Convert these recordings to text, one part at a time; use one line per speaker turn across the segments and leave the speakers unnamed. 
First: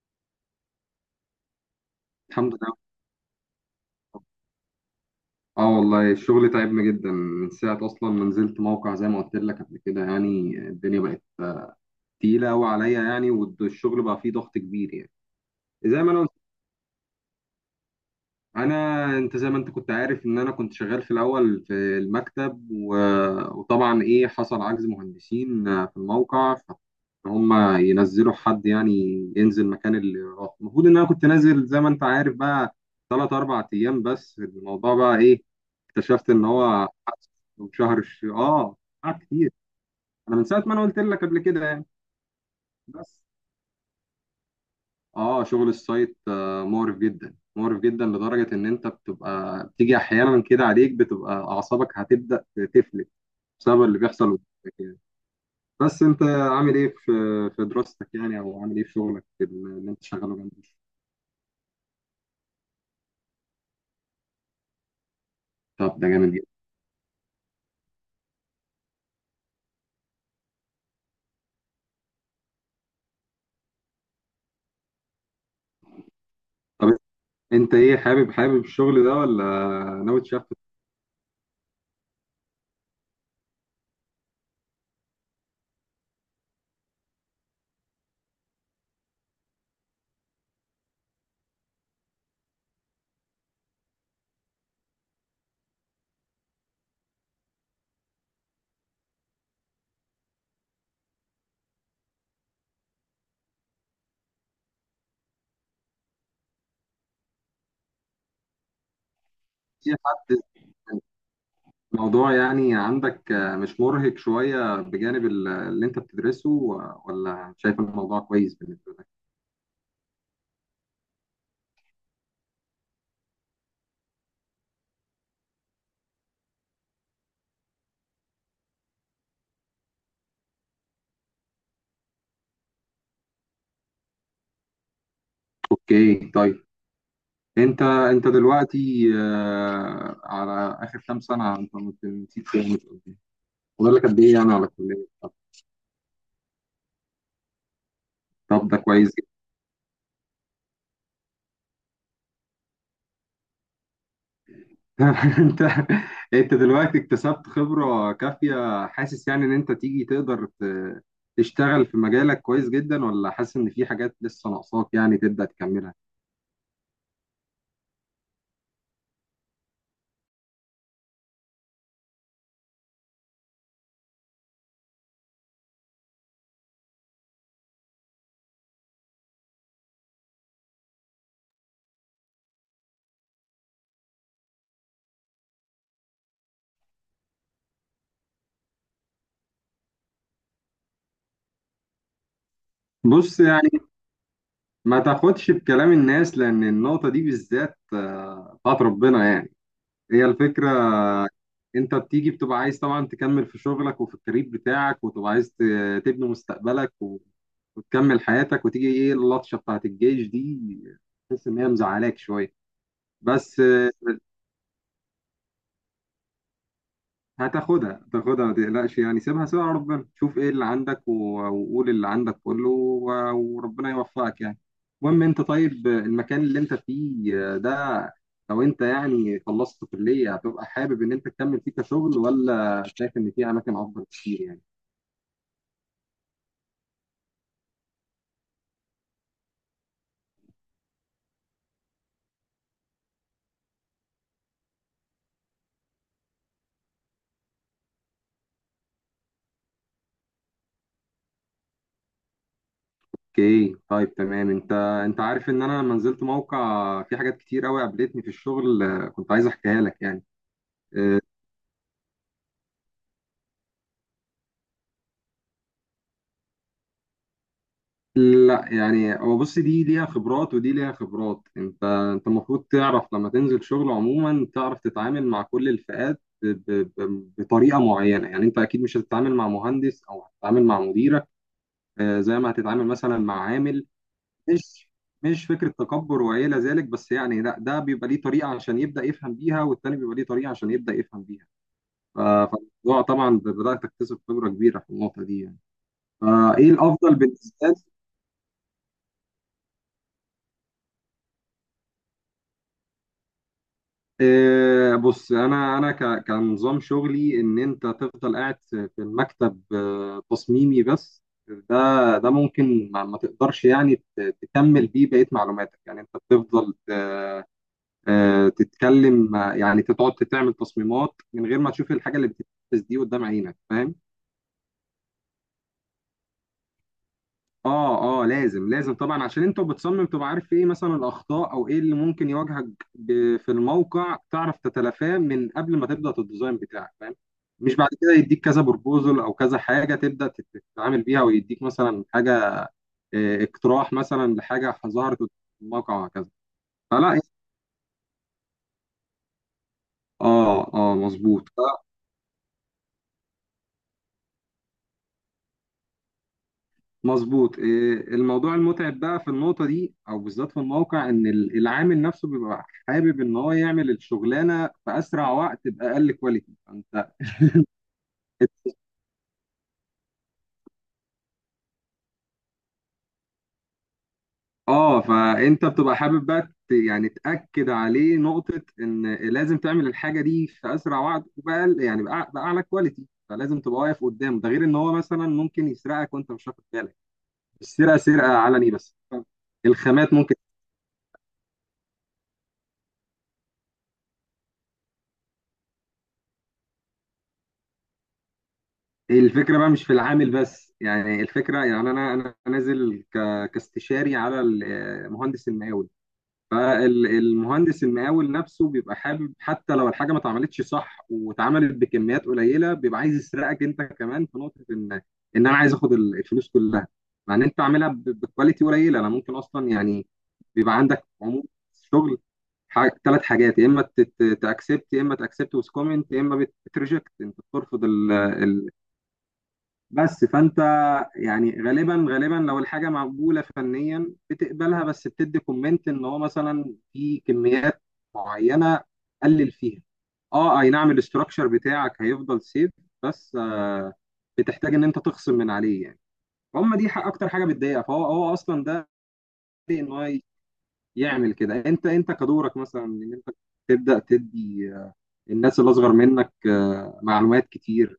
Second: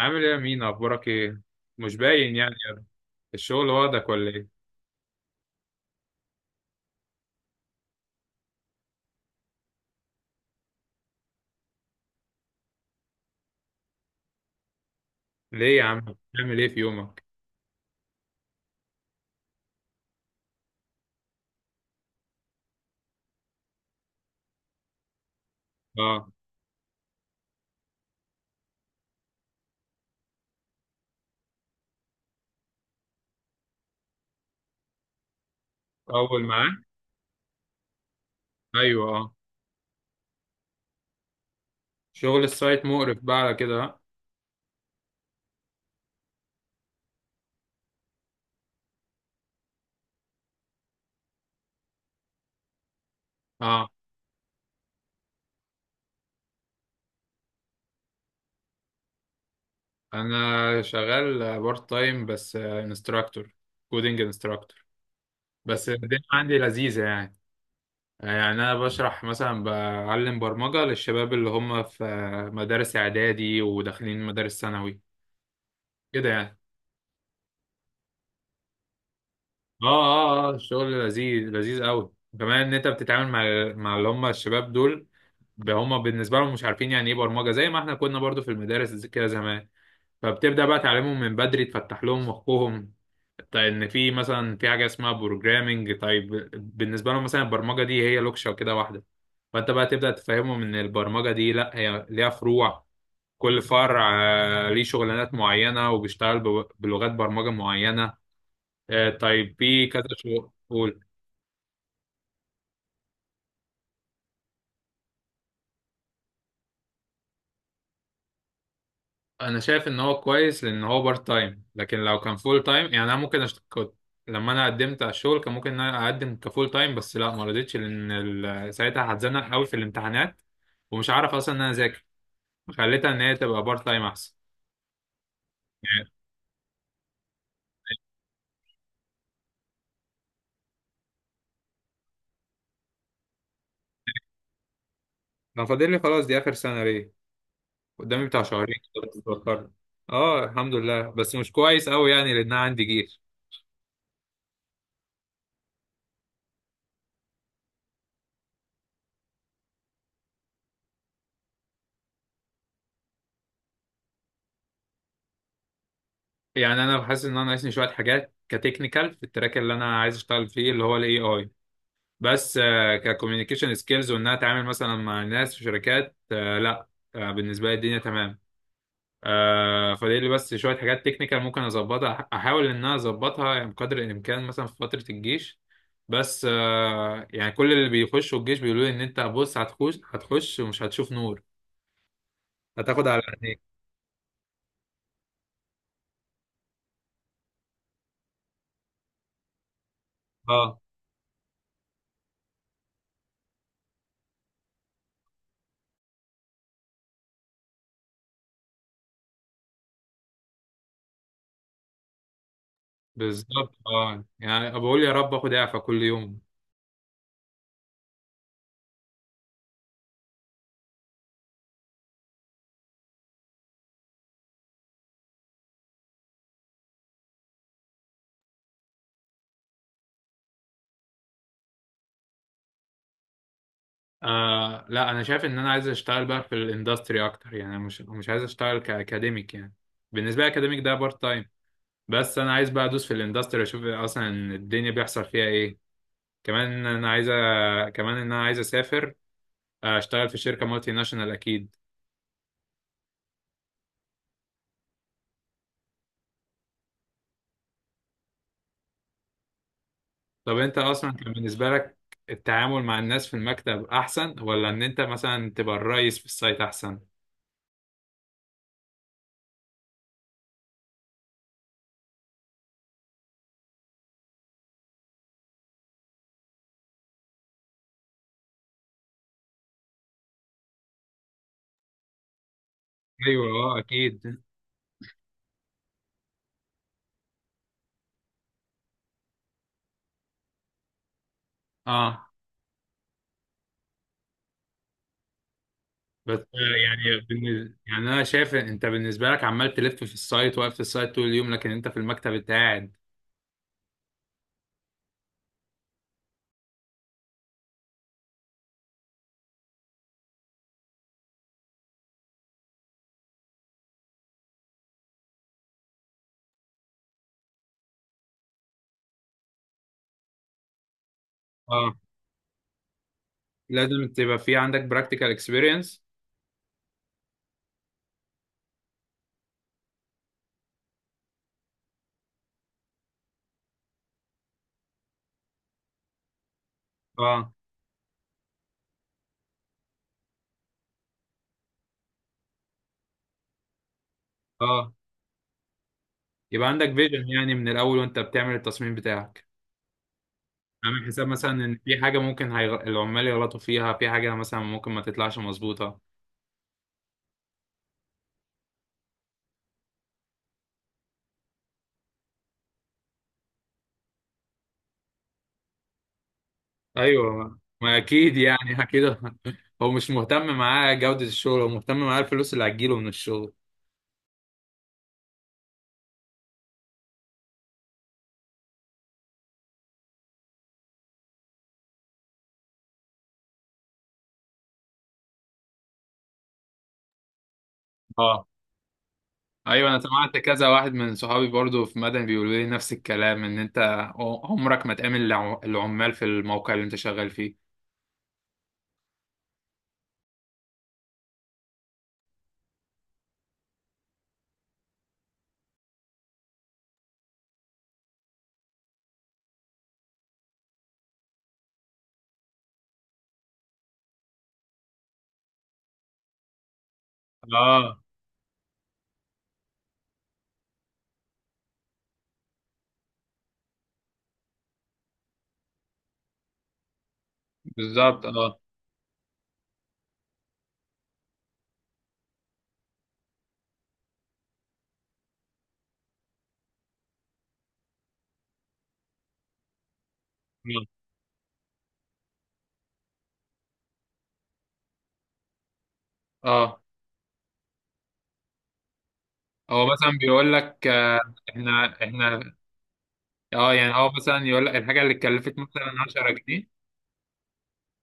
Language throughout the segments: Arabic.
عامل ايه يا مين، اخبارك ايه؟ مش باين يعني
الحمد
يا ابني.
لله.
الشغل واخدك ولا ايه؟
اه والله، الشغل تعبنا جدا من ساعة أصلا ما نزلت موقع، زي ما قلت لك قبل كده، يعني الدنيا بقت تقيلة أوي عليا، يعني والشغل بقى فيه ضغط كبير يعني.
ليه يا عم؟
زي ما أنا
بتعمل ايه في يومك؟
انا انت زي ما انت كنت عارف ان انا كنت شغال في الاول في المكتب، وطبعا ايه حصل عجز مهندسين في
اه.
الموقع، فهم ينزلوا حد يعني ينزل مكان اللي راح. المفروض ان انا كنت نازل زي ما انت عارف بقى ثلاث اربع ايام، بس الموضوع بقى ايه؟ اكتشفت
اول
ان
معاه.
هو شهر. اه،
ايوه،
قعد
اه.
كتير. انا من ساعه ما انا قلت لك قبل كده يعني،
شغل السايت مقرف
بس
بقى على كده، ها؟
اه شغل السايت، مقرف جدا، مقرف جدا، لدرجة ان انت بتبقى بتيجي احيانا كده عليك بتبقى اعصابك هتبدأ تفلت بسبب
اه.
اللي بيحصل قدامك يعني. بس انت عامل ايه في دراستك يعني، او عامل ايه في شغلك اللي انت شغاله جنب الشغل؟
انا شغال بارت تايم، بس انستراكتور. كودينج انستراكتور. بس
طب ده
الدنيا
جامد جدا.
عندي لذيذه يعني. يعني انا بشرح مثلا، بعلم برمجه للشباب اللي هم في مدارس اعدادي وداخلين مدارس ثانوي كده يعني.
طب انت ايه، حابب حابب الشغل ده ولا
اه،
ناوي تشفت
اه، اه، الشغل لذيذ لذيذ قوي، وكمان ان انت بتتعامل مع اللي هم الشباب دول. هم بالنسبه لهم مش عارفين يعني ايه برمجه، زي ما احنا كنا برضو في المدارس كده زمان. فبتبدا بقى تعلمهم من بدري، تفتح لهم مخهم. طيب، ان في مثلا في حاجه اسمها بروجرامنج، طيب بالنسبه لهم مثلا البرمجه دي هي لوكشه كده واحده. فانت بقى تبدا تفهمهم ان البرمجه دي لا، هي ليها فروع، كل فرع ليه شغلانات معينه، وبيشتغل بلغات برمجه معينه. طيب في
في
كذا
حد؟
شغل.
الموضوع يعني عندك، مش مرهق شوية بجانب اللي انت بتدرسه ولا شايف الموضوع كويس بالنسبة لك؟
انا شايف ان هو كويس لان هو بارت تايم، لكن لو كان فول تايم يعني انا ممكن كنت، لما انا قدمت على الشغل كان ممكن ان انا اقدم كفول تايم، بس لا، ما رضيتش لان ساعتها هتزنق قوي في الامتحانات ومش عارف اصلا ان انا اذاكر. خليتها ان هي تبقى بارت تايم احسن يعني.
اوكي، طيب. انت دلوقتي، على اخر كام سنه، انت ما نسيت كام فاضل لك قد ايه يعني على الكليه؟ طب،
لو فاضل لي، خلاص دي اخر سنه ليه. قدامي بتاع
طب
شهرين
ده
كده،
كويس جدا.
بتفكر. اه الحمد لله، بس مش كويس قوي يعني، لان انا عندي جيش.
انت انت دلوقتي اكتسبت خبره كافيه، حاسس يعني ان انت تيجي تقدر تشتغل في مجالك كويس جدا، ولا حاسس ان في حاجات لسه ناقصاك يعني تبدا تكملها؟
يعني انا حاسس ان انا ناقصني شويه حاجات كتكنيكال في التراك اللي انا عايز اشتغل فيه، اللي هو الاي اي. بس ككوميونيكيشن سكيلز، وانها اتعامل مثلا مع ناس في شركات، لا. بالنسبه لي الدنيا تمام. فدي اللي، بس شويه حاجات تكنيكال ممكن اظبطها، احاول ان انا اظبطها يعني بقدر الامكان، مثلا في فتره الجيش. بس يعني كل اللي بيخشوا الجيش بيقولوا لي ان انت بص، هتخش هتخش ومش هتشوف نور، هتاخد على
بص
عينيك.
يعني، ما تاخدش بكلام الناس، لان النقطه دي بالذات، بتاعت ربنا يعني. هي الفكره،
اه
انت بتيجي بتبقى عايز طبعا تكمل في شغلك وفي الكارير بتاعك، وتبقى عايز تبني مستقبلك وتكمل حياتك، وتيجي ايه؟ اللطشه بتاعت الجيش دي، تحس ان هي مزعلاك شويه. بس
بالظبط، اه، يعني بقول يا رب اخد اعفاء كل يوم.
هتاخدها هتاخدها ما تقلقش يعني، سيبها سيبها على ربنا، شوف ايه اللي عندك وقول اللي عندك كله وربنا يوفقك يعني. المهم، انت طيب، المكان اللي انت فيه ده، لو انت يعني خلصت كلية، هتبقى حابب ان انت تكمل فيه كشغل، ولا شايف ان في اماكن افضل كتير يعني؟
آه لا، انا شايف ان انا عايز اشتغل بقى في الاندستري اكتر يعني، أنا مش عايز اشتغل كاكاديميك يعني. بالنسبه لي اكاديميك ده بارت تايم. بس انا عايز بقى ادوس في الاندستري، اشوف اصلا الدنيا بيحصل فيها ايه. كمان انا عايز كمان ان انا عايز اسافر، اشتغل في شركه مالتي ناشونال اكيد.
اوكي، طيب، تمام. انت عارف ان انا لما نزلت موقع في حاجات كتير قوي قابلتني في الشغل، كنت عايز احكيها لك يعني.
طب انت اصلا،
آه،
كان بالنسبه لك التعامل مع الناس في المكتب احسن، ولا ان انت مثلا تبقى الرئيس في السايت احسن؟
لا، يعني هو بص، دي ليها خبرات ودي ليها خبرات. انت المفروض تعرف لما تنزل شغل عموما تعرف تتعامل مع كل الفئات بطريقه معينه، يعني انت اكيد مش هتتعامل مع مهندس او هتتعامل مع مديرك زي ما هتتعامل مثلا مع
ايوه، اه،
عامل.
اكيد،
مش مش فكرة تكبر وإلى ذلك بس، يعني لا، ده بيبقى ليه طريقة عشان يبدأ يفهم بيها، والتاني بيبقى ليه طريقة عشان يبدأ يفهم بيها.
اه.
فالموضوع طبعا بدأت تكتسب خبرة كبيرة في النقطة دي يعني.
بس
فإيه الأفضل
يعني
بالنسبة لي؟
يعني انا شايف إن انت بالنسبه لك عمال تلف في السايت، واقف في السايت طول اليوم، لكن انت في المكتب انت قاعد.
بص، أنا كنظام شغلي، إن أنت تفضل قاعد في المكتب، تصميمي، بس ده ممكن ما تقدرش يعني تكمل بيه بقية معلوماتك، يعني أنت بتفضل، تتكلم، يعني تقعد تعمل تصميمات من غير ما تشوف
اه،
الحاجه اللي بتتنفذ دي قدام عينك، فاهم؟
لازم تبقى في عندك براكتيكال اكسبيرينس.
اه اه، لازم لازم طبعا، عشان انت بتصمم، تبقى عارف ايه مثلا الاخطاء او ايه اللي ممكن يواجهك في الموقع، تعرف تتلافاه من قبل ما تبدا الديزاين بتاعك، فاهم؟
اه،
مش بعد كده يديك كذا بروبوزل او كذا حاجه تبدا تتعامل بيها، ويديك مثلا حاجه، اقتراح مثلا لحاجه
اه.
ظهرت قدام الموقع، وهكذا.
يبقى عندك
فلا،
فيجن يعني من الاول وانت بتعمل التصميم بتاعك،
اه اه،
عامل حساب
مظبوط.
مثلا ان في حاجه ممكن العمال يغلطوا فيها، في حاجه مثلا ممكن ما تطلعش مظبوطه.
مظبوط، إيه، الموضوع المتعب بقى في النقطة دي أو بالذات في الموقع، إن العامل نفسه بيبقى حابب إن هو يعمل الشغلانة في أسرع وقت بأقل كواليتي.
ايوه ما اكيد يعني، اكيد. هو مش مهتم معاه جوده الشغل، هو مهتم معاه الفلوس اللي هتجيله من الشغل.
فأنت بتبقى حابب بقى يعني تأكد عليه نقطة إن لازم تعمل الحاجة دي في أسرع وقت وبأقل، يعني بأعلى كواليتي، فلازم تبقى واقف قدامه، ده غير إن هو مثلا ممكن يسرقك وأنت مش واخد بالك. السرقة سرقة
اه،
علني بس،
ايوه، انا
الخامات
سمعت
ممكن.
كذا واحد من صحابي برضو في مدني بيقولوا لي نفس الكلام، ان انت عمرك ما تقابل العمال في الموقع اللي انت شغال فيه.
الفكرة بقى مش في العامل بس، يعني الفكرة، يعني أنا نازل كاستشاري على المهندس المقاول، فالمهندس المقاول نفسه بيبقى حابب، حتى لو الحاجة ما اتعملتش صح واتعملت بكميات قليلة بيبقى عايز يسرقك أنت كمان، في نقطة إن أنا عايز آخد الفلوس كلها، مع إن أنت عاملها
اه
بكواليتي قليلة، أنا ممكن أصلا يعني. بيبقى عندك عموم شغل ثلاث حاجات، يا اما تاكسبت، يا اما تاكسبت ويز كومنت، يا اما بتريجكت انت بترفض.
بالظبط، اه،
بس فانت، يعني غالبا غالبا لو الحاجه مقبوله فنيا بتقبلها، بس بتدي كومنت ان هو مثلا في كميات معينه قلل فيها. اه اي نعم،
اه،
الاستراكشر بتاعك هيفضل سيف، بس بتحتاج ان انت تخصم من عليه يعني. هم،
آه.
دي حق اكتر حاجه بتضايقها. فهو اصلا ده
هو
ان هو
مثلا بيقول لك،
يعمل كده.
احنا
انت
احنا
كدورك مثلا، ان انت
اه يعني،
تبدا
هو مثلا يقول لك
تدي،
الحاجه اللي اتكلفت
الناس اللي
مثلا
اصغر
10
منك،
جنيه
معلومات كتير.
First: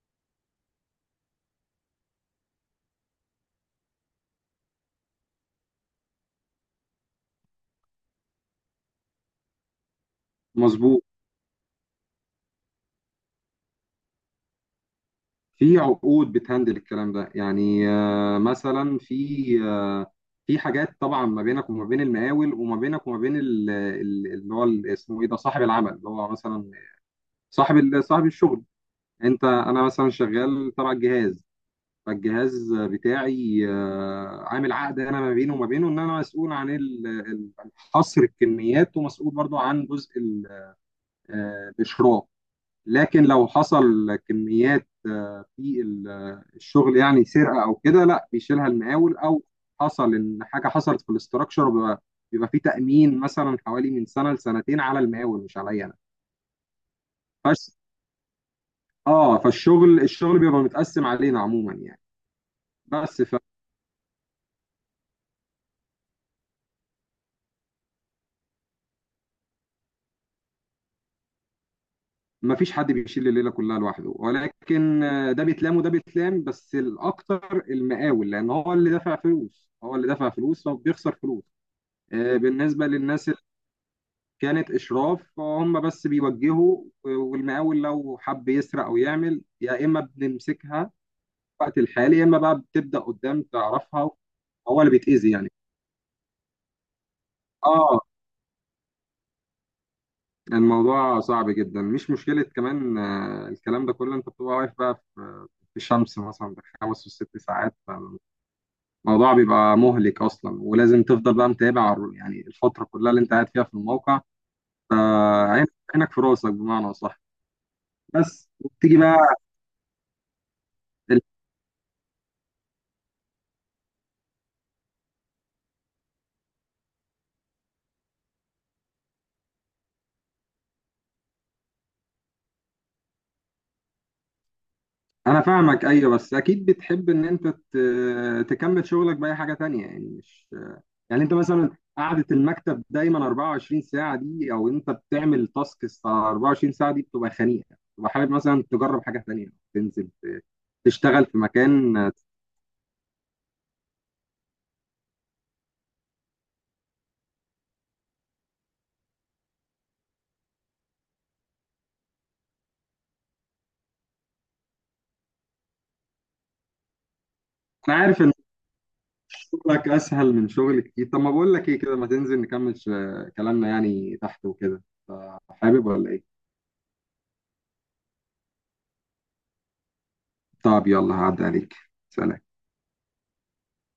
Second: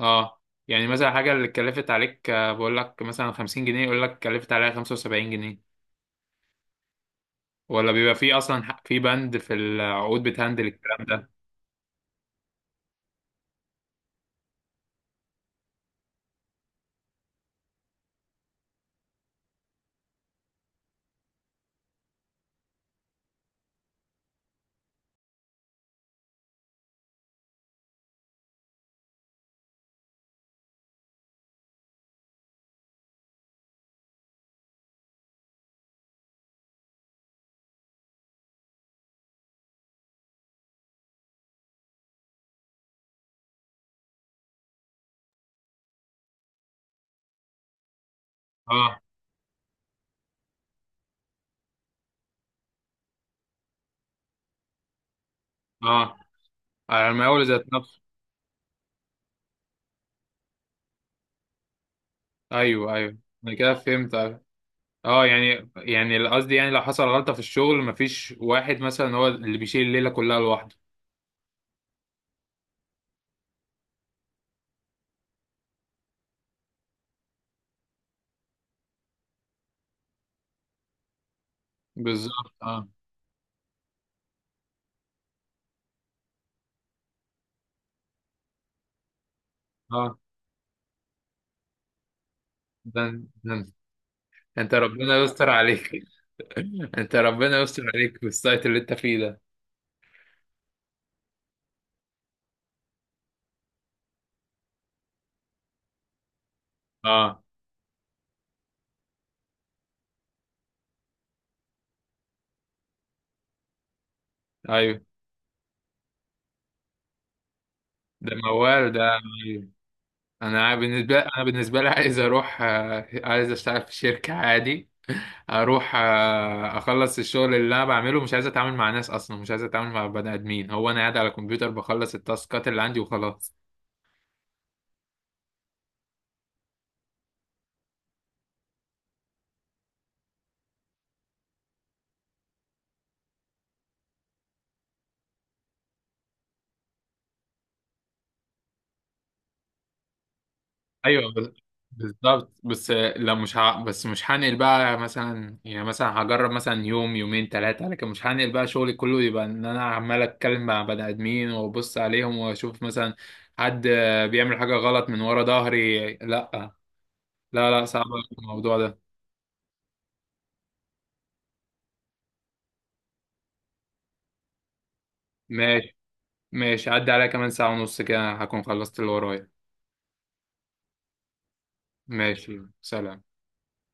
اه، يعني مثلا الحاجه اللي اتكلفت عليك بقول لك مثلا 50 جنيه، يقول لك اتكلفت عليها 75 جنيه. ولا بيبقى في اصلا في بند في العقود بتهندل الكلام
مظبوط،
ده؟
في عقود بتهندل الكلام ده، يعني مثلا في في حاجات طبعا ما بينك وما بين المقاول، وما بينك وما بين اللي هو اسمه ايه ده، صاحب العمل، اللي هو مثلا صاحب صاحب الشغل. انت انا مثلا شغال تبع الجهاز، فالجهاز بتاعي، عامل عقد انا ما بينه وما بينه ان انا مسؤول عن حصر الكميات، ومسؤول برضو عن جزء الاشراف، لكن لو حصل كميات، في الشغل، يعني سرقه او كده، لا بيشيلها
اه،
المقاول، او حصل ان حاجه حصلت في الاستراكشر، بيبقى بيبقى في تامين مثلا حوالي من سنه لسنتين على المقاول مش عليا انا.
اه. على المقاول ذات.
بس اه، فالشغل الشغل بيبقى متقسم علينا عموما يعني.
ايوه، ايوه،
بس فما،
انا كده فهمت، أيوه. اه يعني قصدي، يعني لو حصل غلطه في الشغل مفيش واحد مثلا هو اللي بيشيل الليله كلها لوحده.
فيش حد بيشيل الليله كلها لوحده، ولكن ده بيتلام وده بيتلام، بس الاكتر المقاول، لان هو اللي دافع فلوس، هو اللي دافع فلوس، فبيخسر فلوس.
بالظبط،
بالنسبه
اه،
للناس كانت اشراف، هم بس بيوجهوا، والمقاول لو حب يسرق او يعمل، يا اما
اه.
بنمسكها في الوقت الحالي، يا اما بقى بتبدا
ده
قدام
ده
تعرفها.
انت
هو اللي
ربنا
بيتاذي
يستر
يعني.
عليك. انت ربنا يستر
اه،
عليك في السايت اللي انت فيه ده.
الموضوع صعب جدا، مش مشكله كمان، الكلام ده كله، انت بتبقى واقف بقى في الشمس مثلا بخمس وست
اه،
ساعات. فالموضوع بيبقى مهلك اصلا، ولازم تفضل بقى متابع يعني الفتره كلها اللي انت قاعد فيها في الموقع،
ايوه.
عينك عينك في راسك بمعنى اصح،
ده
بس.
موال
وبتيجي بقى.
ده، أيوه. انا بالنسبه لي عايز اروح، عايز اشتغل في شركه عادي، اروح اخلص الشغل اللي انا بعمله. مش عايز اتعامل مع ناس اصلا، مش عايز اتعامل مع بني ادمين. هو انا قاعد على الكمبيوتر بخلص التاسكات اللي عندي وخلاص.
انا فاهمك، ايوه، بس اكيد بتحب ان انت تكمل شغلك باي حاجه تانية يعني. مش يعني انت مثلا قعده المكتب دايما 24 ساعه دي، او انت بتعمل تاسكس 24 ساعه دي، بتبقى خنيقه، بتبقى حابب مثلا تجرب حاجه تانية تنزل تشتغل
ايوه
في مكان. انا
بالظبط. بس لا، مش ه... بس مش هنقل بقى مثلا، يعني مثلا هجرب مثلا يوم يومين ثلاثه، لكن مش هنقل بقى شغلي كله يبقى ان انا عمال اتكلم مع بني ادمين وابص عليهم واشوف مثلا حد بيعمل حاجه غلط من ورا ظهري. لا، لا، لا، صعب
عارف ان
الموضوع ده.
شغلك اسهل من شغل كتير، طب ما بقول لك ايه كده، ما تنزل نكمل كلامنا يعني تحت وكده، حابب
ماشي.
ولا ايه؟
ماشي، عدى عليا كمان ساعه ونص كده هكون خلصت اللي ورايا.
طب يلا، هعدي عليك. سلام.
ماشي، سلام.